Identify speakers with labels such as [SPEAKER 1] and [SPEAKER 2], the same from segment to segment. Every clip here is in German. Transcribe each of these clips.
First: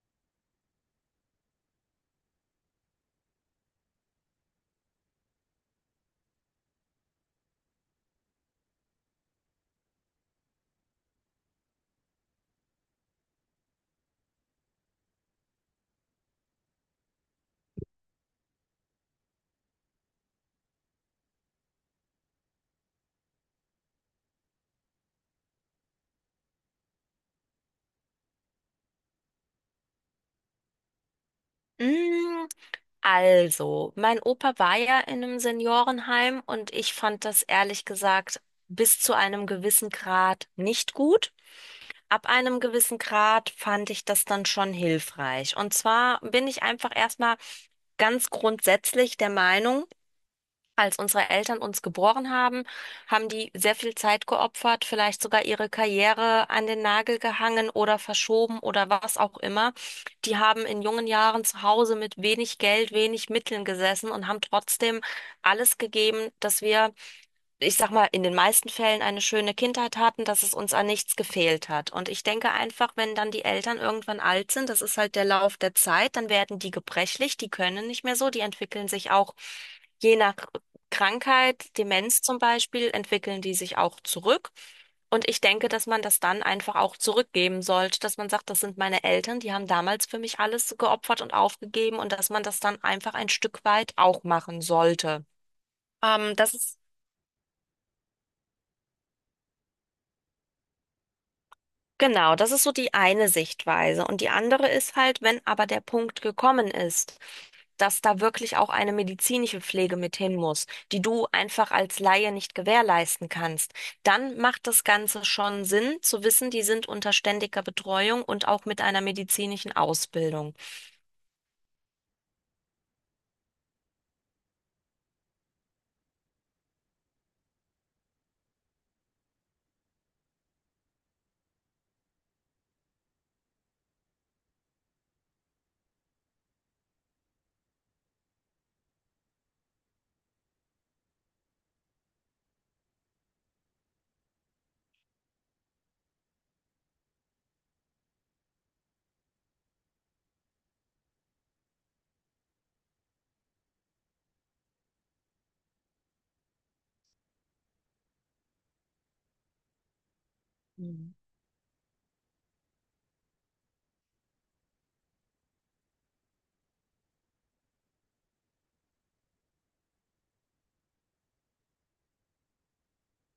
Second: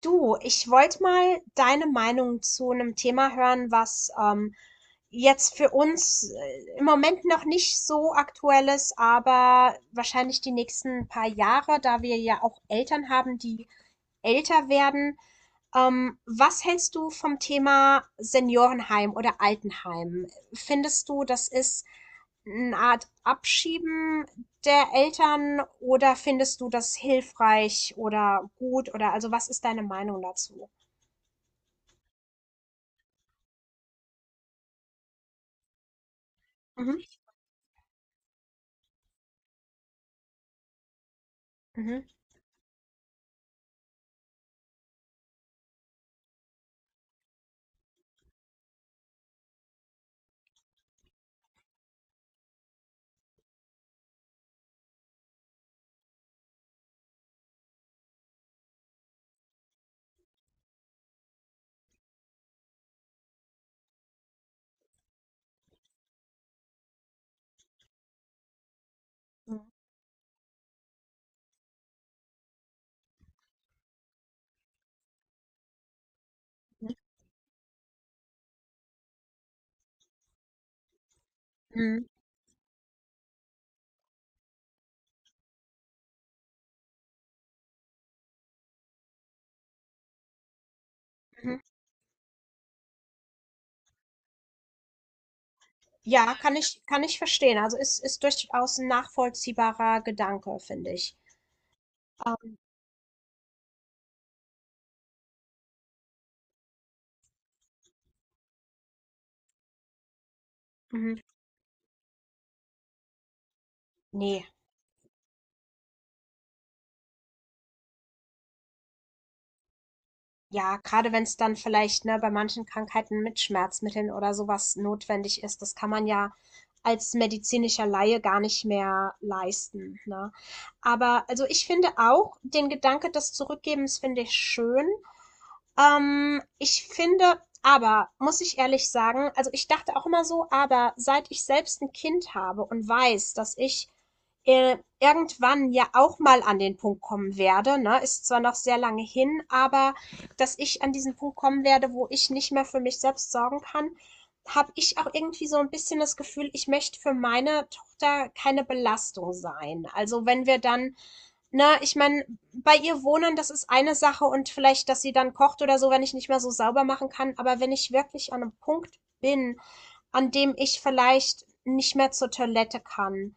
[SPEAKER 1] Du, ich wollte mal deine Meinung zu einem Thema hören, was jetzt für uns im Moment noch nicht so aktuell ist, aber wahrscheinlich die nächsten paar Jahre, da wir ja auch Eltern haben, die älter werden. Was hältst du vom Thema Seniorenheim oder Altenheim? Findest du, das ist eine Art Abschieben der Eltern, oder findest du das hilfreich oder gut? Oder also, was ist deine Meinung dazu?
[SPEAKER 2] Mm, Also, mein Opa war ja in einem Seniorenheim und ich
[SPEAKER 1] Mhm.
[SPEAKER 2] fand das ehrlich gesagt bis zu einem gewissen Grad nicht gut.
[SPEAKER 1] Mhm.
[SPEAKER 2] Ab einem gewissen Grad fand ich das dann schon hilfreich. Und zwar bin ich einfach erstmal ganz grundsätzlich der Meinung, als unsere Eltern uns geboren haben, haben die sehr viel Zeit geopfert, vielleicht sogar ihre Karriere an den Nagel gehangen oder verschoben oder was auch immer. Die haben in jungen Jahren zu Hause mit wenig Geld, wenig Mitteln gesessen und haben trotzdem alles gegeben, dass wir, ich sag mal, in den meisten Fällen eine schöne
[SPEAKER 1] Mhm.
[SPEAKER 2] Kindheit hatten, dass es uns an nichts gefehlt hat. Und ich denke einfach, wenn dann die Eltern irgendwann alt sind, das ist halt der Lauf der Zeit, dann werden die gebrechlich, die können nicht mehr so, die entwickeln sich auch je nach Krankheit,
[SPEAKER 1] Mhm.
[SPEAKER 2] Demenz zum Beispiel, entwickeln die sich auch zurück. Und ich denke, dass man das dann einfach auch zurückgeben sollte, dass man sagt, das sind meine Eltern, die haben damals für mich alles geopfert und
[SPEAKER 1] Mhm.
[SPEAKER 2] aufgegeben und dass man das dann einfach ein Stück weit auch machen sollte.
[SPEAKER 1] Ja,
[SPEAKER 2] Das
[SPEAKER 1] kann
[SPEAKER 2] ist
[SPEAKER 1] ich kann ich verstehen. Also, ist durchaus 'n nachvollziehbarer Gedanke, finde ich.
[SPEAKER 2] Genau, das
[SPEAKER 1] Ähm,
[SPEAKER 2] ist so die eine Sichtweise. Und die andere ist halt, wenn aber der Punkt gekommen ist, dass da wirklich auch eine medizinische Pflege mit hin muss, die
[SPEAKER 1] mhm,
[SPEAKER 2] du einfach als Laie nicht gewährleisten kannst, dann
[SPEAKER 1] ne,
[SPEAKER 2] macht das Ganze schon Sinn zu wissen, die sind unter ständiger Betreuung und auch mit einer medizinischen Ausbildung.
[SPEAKER 1] ja, gerade wenn es dann vielleicht, ne, bei manchen Krankheiten mit Schmerzmitteln oder sowas notwendig ist, das kann man ja als medizinischer Laie gar nicht mehr leisten, ne? Aber also, ich finde auch, den Gedanke des Zurückgebens finde ich schön. Ich finde aber, muss ich ehrlich sagen, also ich dachte auch immer so, aber seit ich selbst ein Kind habe und weiß, dass ich irgendwann ja auch mal an den Punkt kommen werde, ne, ist zwar noch sehr lange hin, aber dass ich an diesen Punkt kommen werde, wo ich nicht mehr für mich selbst sorgen kann, habe ich auch irgendwie so ein bisschen das Gefühl, ich möchte für meine Tochter keine Belastung sein. Also wenn wir dann,
[SPEAKER 2] Mhm.
[SPEAKER 1] ne, ich meine, bei ihr wohnen, das ist eine Sache, und vielleicht, dass sie dann kocht oder so, wenn ich nicht mehr so sauber machen kann. Aber wenn ich wirklich an einem Punkt bin, an dem ich vielleicht nicht mehr zur Toilette kann,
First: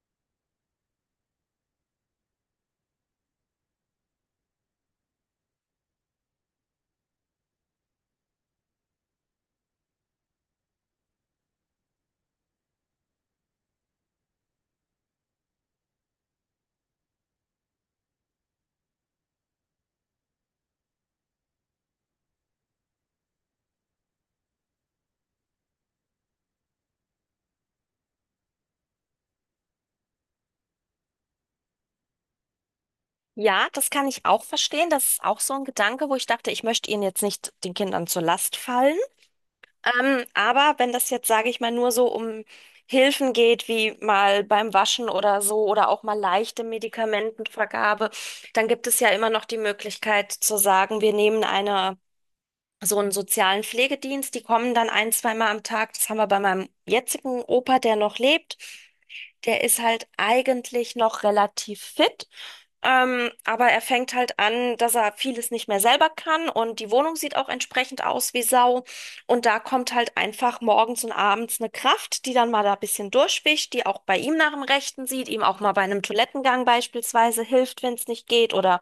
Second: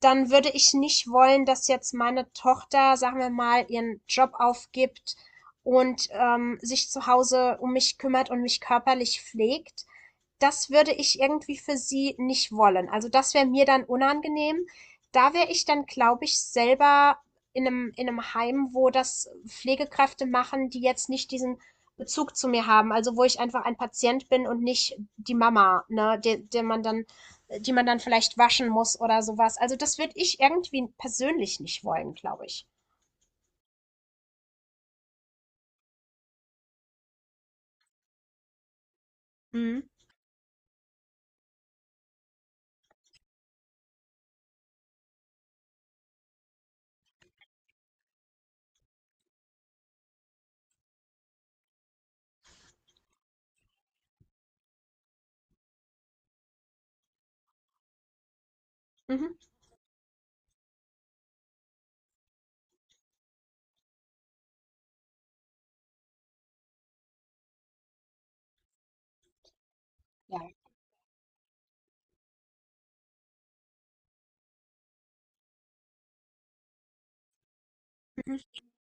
[SPEAKER 1] dann würde ich nicht wollen, dass jetzt meine Tochter, sagen wir mal, ihren Job aufgibt und sich zu Hause um mich kümmert und mich körperlich pflegt. Das würde ich irgendwie für sie nicht wollen. Also das wäre mir dann unangenehm. Da wäre ich dann, glaube ich, selber in einem Heim, wo das Pflegekräfte machen, die jetzt nicht diesen Bezug zu mir haben. Also wo ich einfach ein Patient bin und nicht die Mama, ne, der, der man dann die man dann vielleicht waschen muss oder sowas. Also das würde ich irgendwie persönlich nicht wollen, glaube ich.
[SPEAKER 2] Ja, das kann ich auch verstehen. Das ist auch so ein Gedanke, wo ich dachte, ich möchte ihnen jetzt nicht den Kindern zur Last fallen. Aber wenn das jetzt, sage ich mal, nur so um Hilfen geht, wie mal beim Waschen oder so oder auch mal leichte Medikamentenvergabe, dann gibt es ja immer noch die Möglichkeit zu sagen, wir nehmen eine so einen sozialen Pflegedienst, die kommen dann ein, zweimal am Tag. Das haben wir bei meinem jetzigen Opa, der noch lebt.
[SPEAKER 1] Mhm.
[SPEAKER 2] Der ist halt eigentlich noch relativ fit, aber er fängt halt an, dass er vieles nicht mehr selber kann und die Wohnung sieht auch entsprechend aus wie Sau. Und da kommt halt einfach
[SPEAKER 1] Ja.
[SPEAKER 2] morgens und abends eine Kraft, die dann mal da ein bisschen durchwischt, die auch bei ihm nach dem Rechten sieht, ihm auch mal bei einem Toilettengang beispielsweise hilft, wenn es nicht
[SPEAKER 1] Mhm.
[SPEAKER 2] geht oder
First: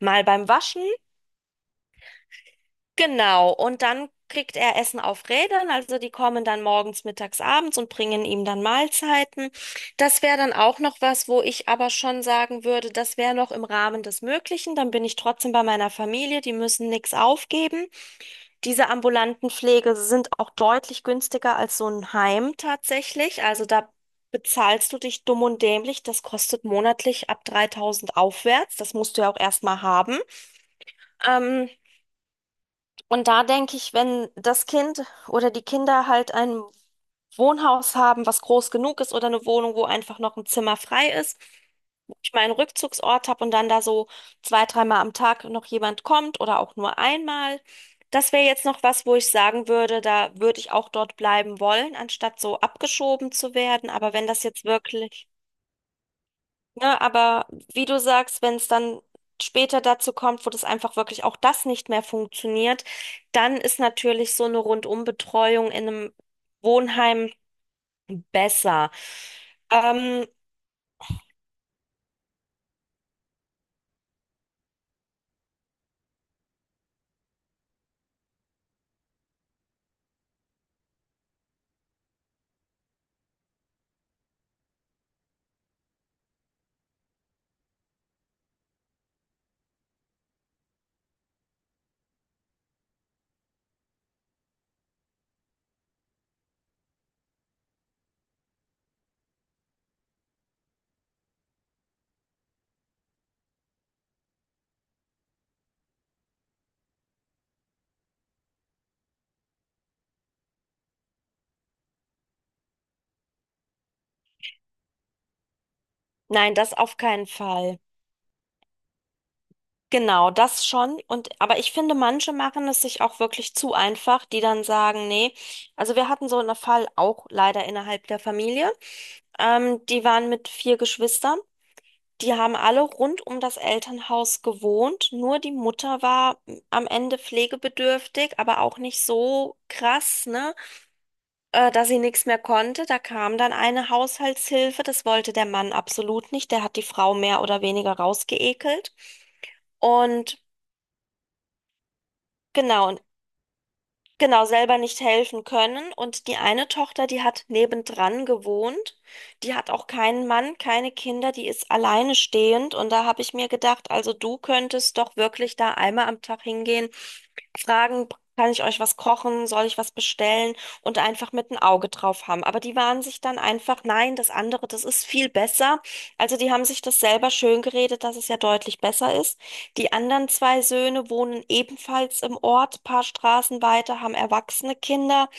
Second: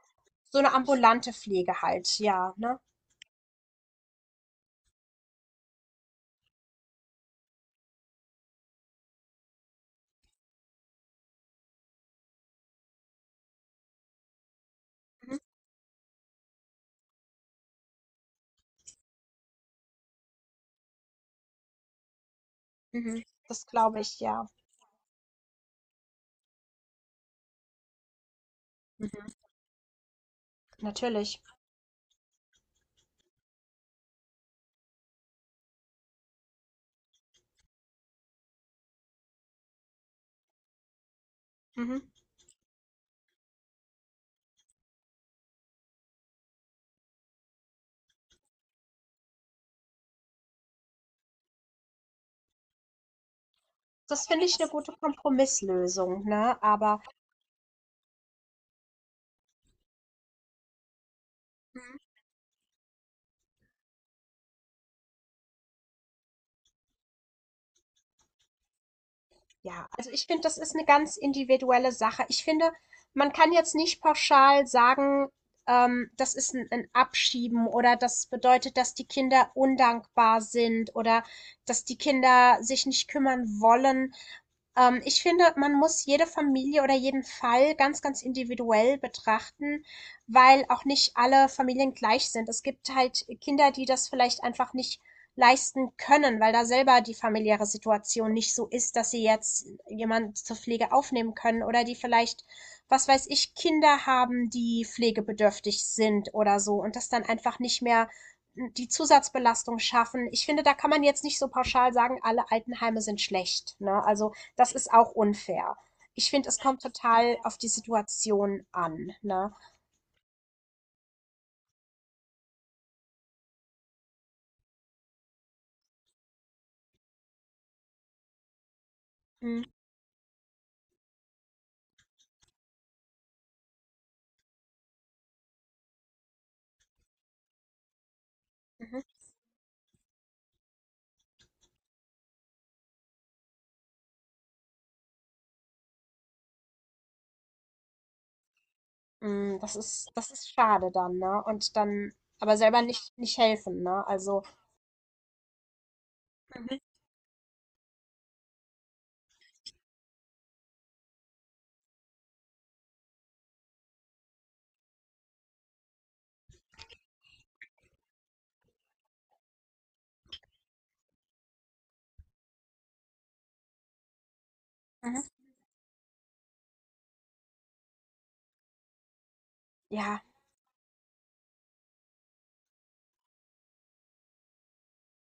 [SPEAKER 2] mal beim
[SPEAKER 1] So eine
[SPEAKER 2] Waschen.
[SPEAKER 1] ambulante Pflege halt, ja, ne?
[SPEAKER 2] Genau, und dann kriegt er Essen auf Rädern, also die kommen dann morgens, mittags, abends und bringen ihm dann Mahlzeiten. Das wäre dann auch noch was, wo ich aber schon sagen würde, das wäre noch im Rahmen des Möglichen. Dann bin ich
[SPEAKER 1] Mhm.
[SPEAKER 2] trotzdem bei meiner Familie, die müssen nichts aufgeben. Diese ambulanten Pflege sind auch deutlich günstiger als so ein Heim
[SPEAKER 1] Mhm.
[SPEAKER 2] tatsächlich.
[SPEAKER 1] Das
[SPEAKER 2] Also da
[SPEAKER 1] glaube ich, ja.
[SPEAKER 2] bezahlst du dich dumm und dämlich. Das kostet monatlich ab 3.000 aufwärts. Das musst du
[SPEAKER 1] Mhm.
[SPEAKER 2] ja auch erstmal haben.
[SPEAKER 1] Natürlich.
[SPEAKER 2] Ähm, und da denke ich, wenn das Kind oder die Kinder halt ein Wohnhaus haben, was groß genug ist oder eine Wohnung, wo einfach noch ein Zimmer frei ist,
[SPEAKER 1] Mhm.
[SPEAKER 2] wo ich meinen Rückzugsort habe und dann da so zwei, dreimal am Tag noch jemand kommt oder auch nur einmal. Das wäre jetzt noch was, wo ich sagen würde, da würde ich auch dort bleiben wollen, anstatt so abgeschoben zu werden. Aber
[SPEAKER 1] Das
[SPEAKER 2] wenn das
[SPEAKER 1] finde ich
[SPEAKER 2] jetzt
[SPEAKER 1] eine gute
[SPEAKER 2] wirklich
[SPEAKER 1] Kompromisslösung, ne? Aber
[SPEAKER 2] Ne, aber wie du sagst, wenn es dann später dazu kommt, wo das einfach wirklich auch das nicht mehr funktioniert, dann ist natürlich so eine Rundumbetreuung in einem Wohnheim besser.
[SPEAKER 1] ja, also
[SPEAKER 2] Ähm,
[SPEAKER 1] ich finde, das ist eine ganz individuelle Sache. Ich finde, man kann jetzt nicht pauschal sagen, das ist ein 'n Abschieben, oder das bedeutet, dass die Kinder undankbar sind oder dass die Kinder sich nicht kümmern wollen. Ich finde, man muss jede Familie oder jeden Fall ganz, ganz individuell betrachten, weil auch nicht alle Familien gleich sind. Es gibt halt Kinder, die das vielleicht einfach nicht leisten können, weil da selber die familiäre Situation nicht so ist, dass sie jetzt jemand zur Pflege aufnehmen können, oder die vielleicht, was weiß ich, Kinder haben, die pflegebedürftig sind oder so, und das dann einfach nicht mehr, die Zusatzbelastung schaffen. Ich finde, da kann man jetzt nicht so pauschal sagen, alle Altenheime sind schlecht. Ne? Also das ist auch unfair. Ich finde,
[SPEAKER 2] nein,
[SPEAKER 1] es
[SPEAKER 2] das
[SPEAKER 1] kommt
[SPEAKER 2] auf keinen
[SPEAKER 1] total auf die
[SPEAKER 2] Fall.
[SPEAKER 1] Situation an. Ne?
[SPEAKER 2] Genau, das schon. Und, aber ich finde, manche machen es sich auch wirklich zu einfach, die dann sagen, nee. Also wir hatten so einen Fall auch leider innerhalb der Familie.
[SPEAKER 1] Mhm.
[SPEAKER 2] Die waren mit vier Geschwistern. Die haben alle rund um das Elternhaus gewohnt, nur die Mutter war am Ende pflegebedürftig, aber auch nicht so krass, ne, dass sie nichts mehr konnte. Da kam dann eine Haushaltshilfe, das wollte der Mann absolut nicht, der hat die Frau mehr oder weniger rausgeekelt.
[SPEAKER 1] Das ist, das
[SPEAKER 2] Und
[SPEAKER 1] ist schade dann, ne? Und dann aber selber
[SPEAKER 2] genau, und
[SPEAKER 1] nicht, nicht helfen, ne? Also,
[SPEAKER 2] genau selber nicht helfen können. Und die eine
[SPEAKER 1] mhm.
[SPEAKER 2] Tochter, die hat nebendran gewohnt, die hat auch keinen Mann, keine Kinder, die ist alleine stehend. Und da habe ich mir gedacht, also du könntest doch wirklich da einmal am Tag hingehen, fragen, kann ich euch was kochen, soll ich was bestellen und einfach mit ein Auge drauf haben. Aber die waren sich dann einfach, nein, das andere, das ist
[SPEAKER 1] Mhm.
[SPEAKER 2] viel besser. Also die haben sich das selber schön geredet, dass es ja deutlich besser ist. Die
[SPEAKER 1] Ja,
[SPEAKER 2] anderen zwei Söhne wohnen ebenfalls im Ort, paar Straßen weiter, haben erwachsene Kinder,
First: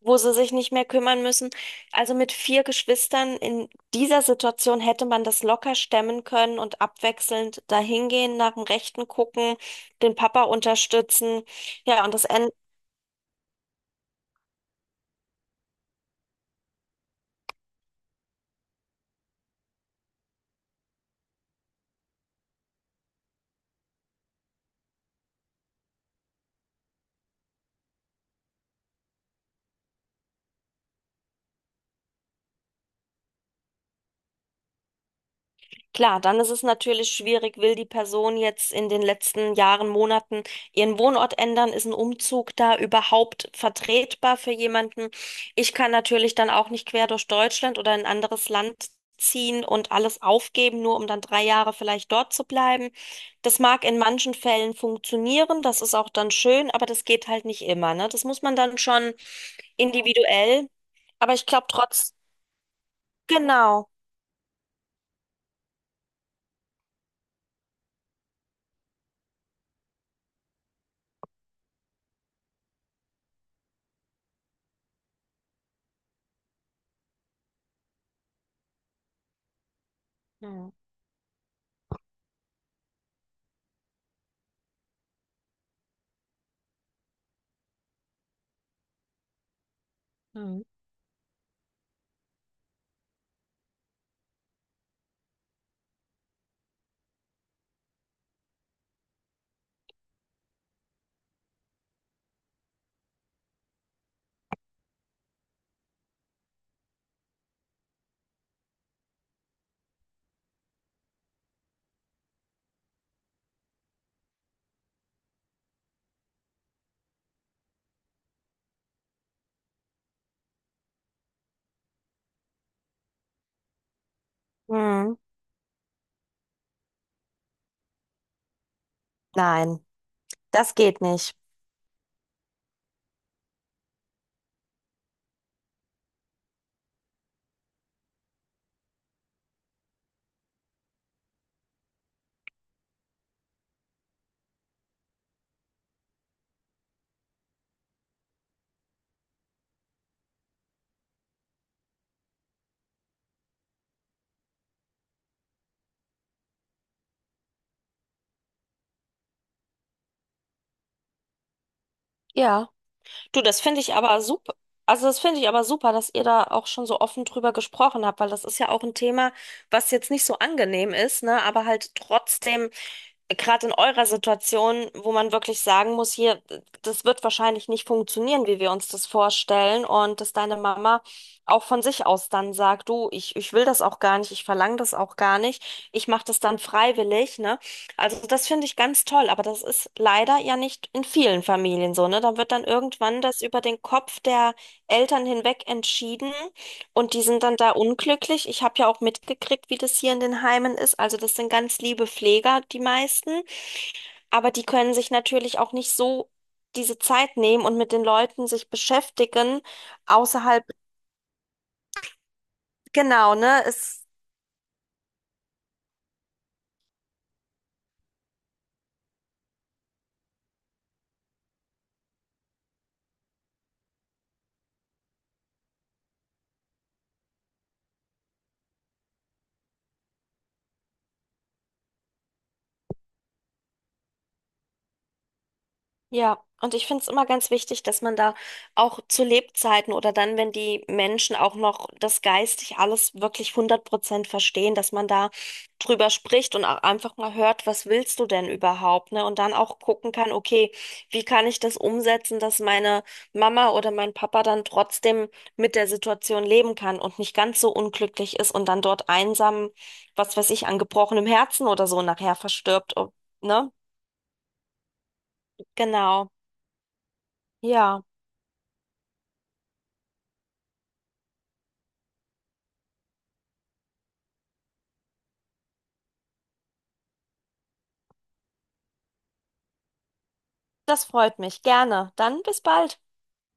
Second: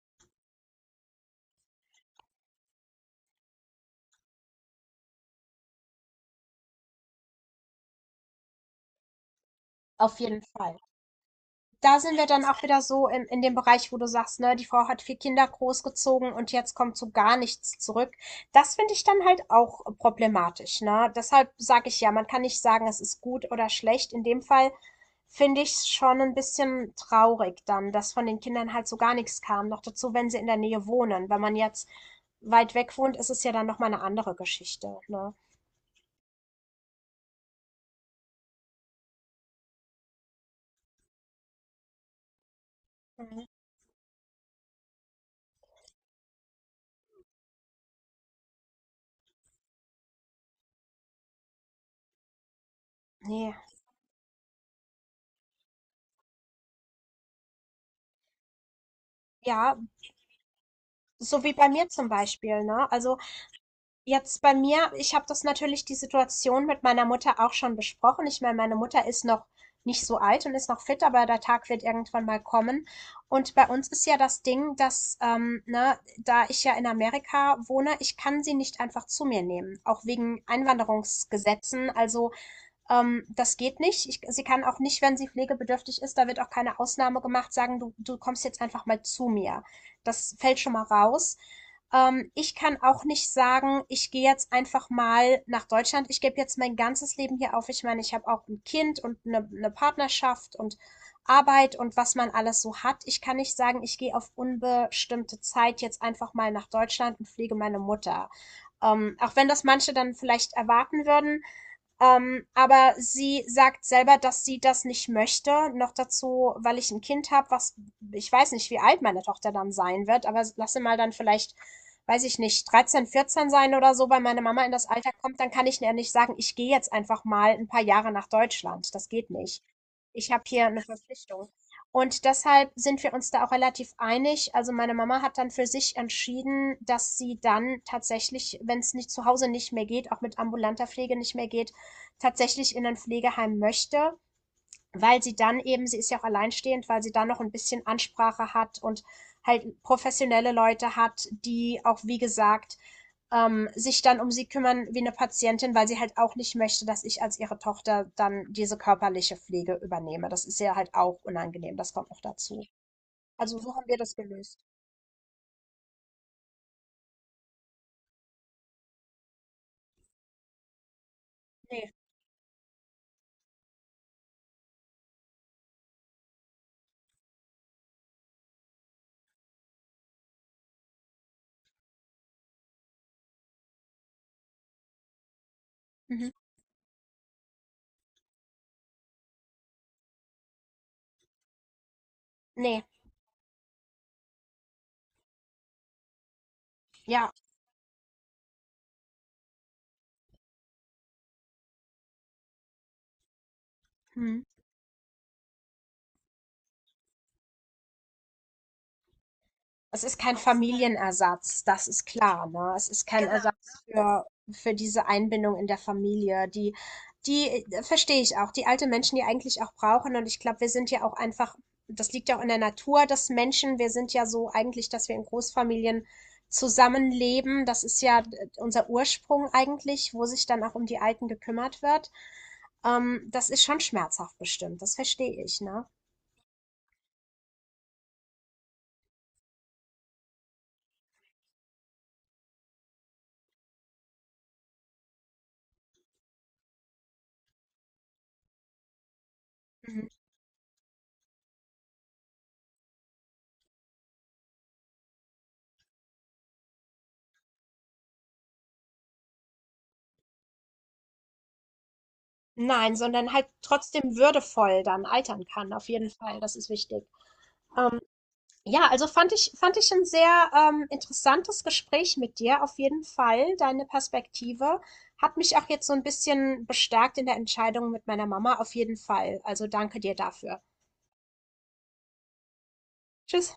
[SPEAKER 2] wo sie sich nicht mehr kümmern müssen. Also mit vier Geschwistern in dieser Situation hätte man das locker stemmen können und abwechselnd dahingehen, nach dem Rechten gucken, den
[SPEAKER 1] auf jeden
[SPEAKER 2] Papa
[SPEAKER 1] Fall.
[SPEAKER 2] unterstützen.
[SPEAKER 1] Da
[SPEAKER 2] Ja, und
[SPEAKER 1] sind
[SPEAKER 2] das
[SPEAKER 1] wir dann
[SPEAKER 2] Ende
[SPEAKER 1] auch wieder so in dem Bereich, wo du sagst, ne, die Frau hat vier Kinder großgezogen, und jetzt kommt so gar nichts zurück. Das finde ich dann halt auch problematisch, ne? Deshalb sage ich ja, man kann nicht sagen, es ist gut oder schlecht. In dem Fall finde ich es schon ein bisschen traurig dann, dass von den Kindern halt so gar nichts kam. Noch dazu, wenn sie in der Nähe wohnen. Wenn man jetzt weit weg wohnt, ist es ja dann nochmal eine andere Geschichte, ne?
[SPEAKER 2] Klar, dann ist es natürlich schwierig, will die Person jetzt in den letzten Jahren, Monaten ihren Wohnort ändern? Ist ein Umzug da
[SPEAKER 1] Mhm.
[SPEAKER 2] überhaupt vertretbar für jemanden? Ich kann natürlich dann auch nicht quer durch Deutschland oder in ein anderes Land ziehen und alles aufgeben, nur um dann 3 Jahre vielleicht dort zu bleiben.
[SPEAKER 1] Nee.
[SPEAKER 2] Das mag in manchen Fällen funktionieren, das ist auch dann schön, aber das geht halt nicht immer, ne? Das muss man dann schon
[SPEAKER 1] Ja,
[SPEAKER 2] individuell, aber
[SPEAKER 1] so
[SPEAKER 2] ich
[SPEAKER 1] wie
[SPEAKER 2] glaube
[SPEAKER 1] bei mir zum
[SPEAKER 2] trotz,
[SPEAKER 1] Beispiel, ne? Also
[SPEAKER 2] genau.
[SPEAKER 1] jetzt bei mir, ich habe das, natürlich die Situation mit meiner Mutter auch schon besprochen. Ich meine, meine Mutter ist noch nicht so alt und ist noch fit, aber der Tag wird irgendwann mal kommen. Und bei uns ist ja das Ding, dass, ne, da ich ja in Amerika wohne, ich kann sie nicht einfach zu mir nehmen, auch wegen
[SPEAKER 2] Mhm.
[SPEAKER 1] Einwanderungsgesetzen. Also, das geht nicht. Sie kann auch nicht, wenn sie pflegebedürftig ist, da wird auch keine Ausnahme gemacht, sagen, du kommst jetzt einfach mal zu mir. Das fällt
[SPEAKER 2] Mhm.
[SPEAKER 1] schon mal raus. Ich kann auch nicht sagen, ich gehe jetzt einfach mal nach Deutschland, ich gebe jetzt mein ganzes Leben hier auf. Ich meine, ich habe auch ein Kind und eine Partnerschaft und Arbeit und was man alles so hat. Ich kann nicht sagen, ich gehe auf unbestimmte Zeit jetzt einfach mal nach Deutschland und pflege meine Mutter. Auch wenn das manche dann vielleicht erwarten würden, aber sie sagt selber, dass sie das nicht möchte. Noch dazu, weil ich ein Kind habe, was, ich weiß nicht, wie alt meine Tochter dann sein wird, aber lasse mal dann vielleicht, weiß ich nicht, 13, 14 sein oder so, weil meine Mama in das Alter
[SPEAKER 2] Hm,
[SPEAKER 1] kommt, dann kann ich ja nicht sagen, ich gehe jetzt einfach mal ein paar Jahre nach Deutschland. Das geht nicht.
[SPEAKER 2] nein.
[SPEAKER 1] Ich habe hier
[SPEAKER 2] Das
[SPEAKER 1] eine
[SPEAKER 2] geht nicht.
[SPEAKER 1] Verpflichtung. Und deshalb sind wir uns da auch relativ einig. Also meine Mama hat dann für sich entschieden, dass sie dann tatsächlich, wenn es nicht zu Hause nicht mehr geht, auch mit ambulanter Pflege nicht mehr geht, tatsächlich in ein Pflegeheim möchte, weil sie dann eben, sie ist ja auch alleinstehend, weil sie dann noch ein bisschen Ansprache hat und halt professionelle Leute hat, die auch, wie gesagt, sich dann um sie kümmern wie eine Patientin, weil sie halt auch nicht möchte, dass ich als ihre Tochter dann diese körperliche Pflege übernehme. Das ist ja halt auch unangenehm, das kommt noch dazu.
[SPEAKER 2] Ja, du,
[SPEAKER 1] Also
[SPEAKER 2] das
[SPEAKER 1] so
[SPEAKER 2] finde
[SPEAKER 1] haben
[SPEAKER 2] ich
[SPEAKER 1] wir das
[SPEAKER 2] aber super.
[SPEAKER 1] gelöst.
[SPEAKER 2] Also das finde ich aber super, dass ihr da auch schon so offen drüber gesprochen habt, weil das ist ja auch ein Thema, was jetzt nicht so angenehm ist, ne, aber
[SPEAKER 1] Nee.
[SPEAKER 2] halt trotzdem gerade in eurer Situation, wo man wirklich sagen muss, hier, das wird wahrscheinlich nicht funktionieren, wie wir uns das vorstellen. Und dass deine Mama auch von sich aus dann sagt, du, ich will das auch gar nicht, ich verlange das auch gar nicht, ich mache
[SPEAKER 1] Mhm.
[SPEAKER 2] das dann freiwillig, ne? Also das finde ich ganz toll, aber das ist leider ja nicht in vielen Familien so, ne? Da wird dann
[SPEAKER 1] Nee,
[SPEAKER 2] irgendwann das über den Kopf der Eltern hinweg entschieden. Und die
[SPEAKER 1] ja.
[SPEAKER 2] sind dann da unglücklich. Ich habe ja auch mitgekriegt, wie das hier in den Heimen ist. Also das sind ganz liebe Pfleger, die meisten.
[SPEAKER 1] Hm.
[SPEAKER 2] Aber die können sich natürlich auch nicht so diese Zeit nehmen und mit den Leuten sich beschäftigen,
[SPEAKER 1] Es ist kein
[SPEAKER 2] außerhalb,
[SPEAKER 1] Familienersatz, das ist klar, ne? Es ist kein, genau,
[SPEAKER 2] genau, ne?
[SPEAKER 1] Ersatz
[SPEAKER 2] Es
[SPEAKER 1] für diese Einbindung in der Familie. Die, die verstehe ich auch, die alte Menschen, die eigentlich auch brauchen. Und ich glaube, wir sind ja auch einfach, das liegt ja auch in der Natur des Menschen. Wir sind ja so eigentlich, dass wir in Großfamilien zusammenleben. Das ist ja unser Ursprung eigentlich, wo sich dann auch um die Alten gekümmert wird. Das ist schon schmerzhaft bestimmt, das verstehe ich, ne?
[SPEAKER 2] Ja, und ich finde es immer ganz wichtig, dass man da auch zu Lebzeiten oder dann, wenn die Menschen auch noch das geistig alles wirklich 100% verstehen, dass man da drüber spricht und auch einfach mal hört, was willst du denn überhaupt, ne? Und dann auch
[SPEAKER 1] Mhm.
[SPEAKER 2] gucken kann, okay, wie kann ich das umsetzen, dass meine Mama oder mein Papa dann trotzdem mit der Situation leben kann und nicht ganz so unglücklich ist und dann dort einsam, was weiß ich, an gebrochenem Herzen oder so nachher
[SPEAKER 1] Nein,
[SPEAKER 2] verstirbt,
[SPEAKER 1] sondern halt
[SPEAKER 2] ne?
[SPEAKER 1] trotzdem würdevoll dann altern kann, auf jeden
[SPEAKER 2] Genau.
[SPEAKER 1] Fall. Das ist wichtig.
[SPEAKER 2] Ja.
[SPEAKER 1] Ja, also fand ich ein sehr interessantes Gespräch mit dir, auf jeden Fall. Deine Perspektive hat mich auch jetzt so ein bisschen bestärkt in der Entscheidung mit meiner Mama, auf jeden Fall. Also danke dir dafür.
[SPEAKER 2] Das freut mich. Gerne. Dann bis bald.
[SPEAKER 1] Tschüss.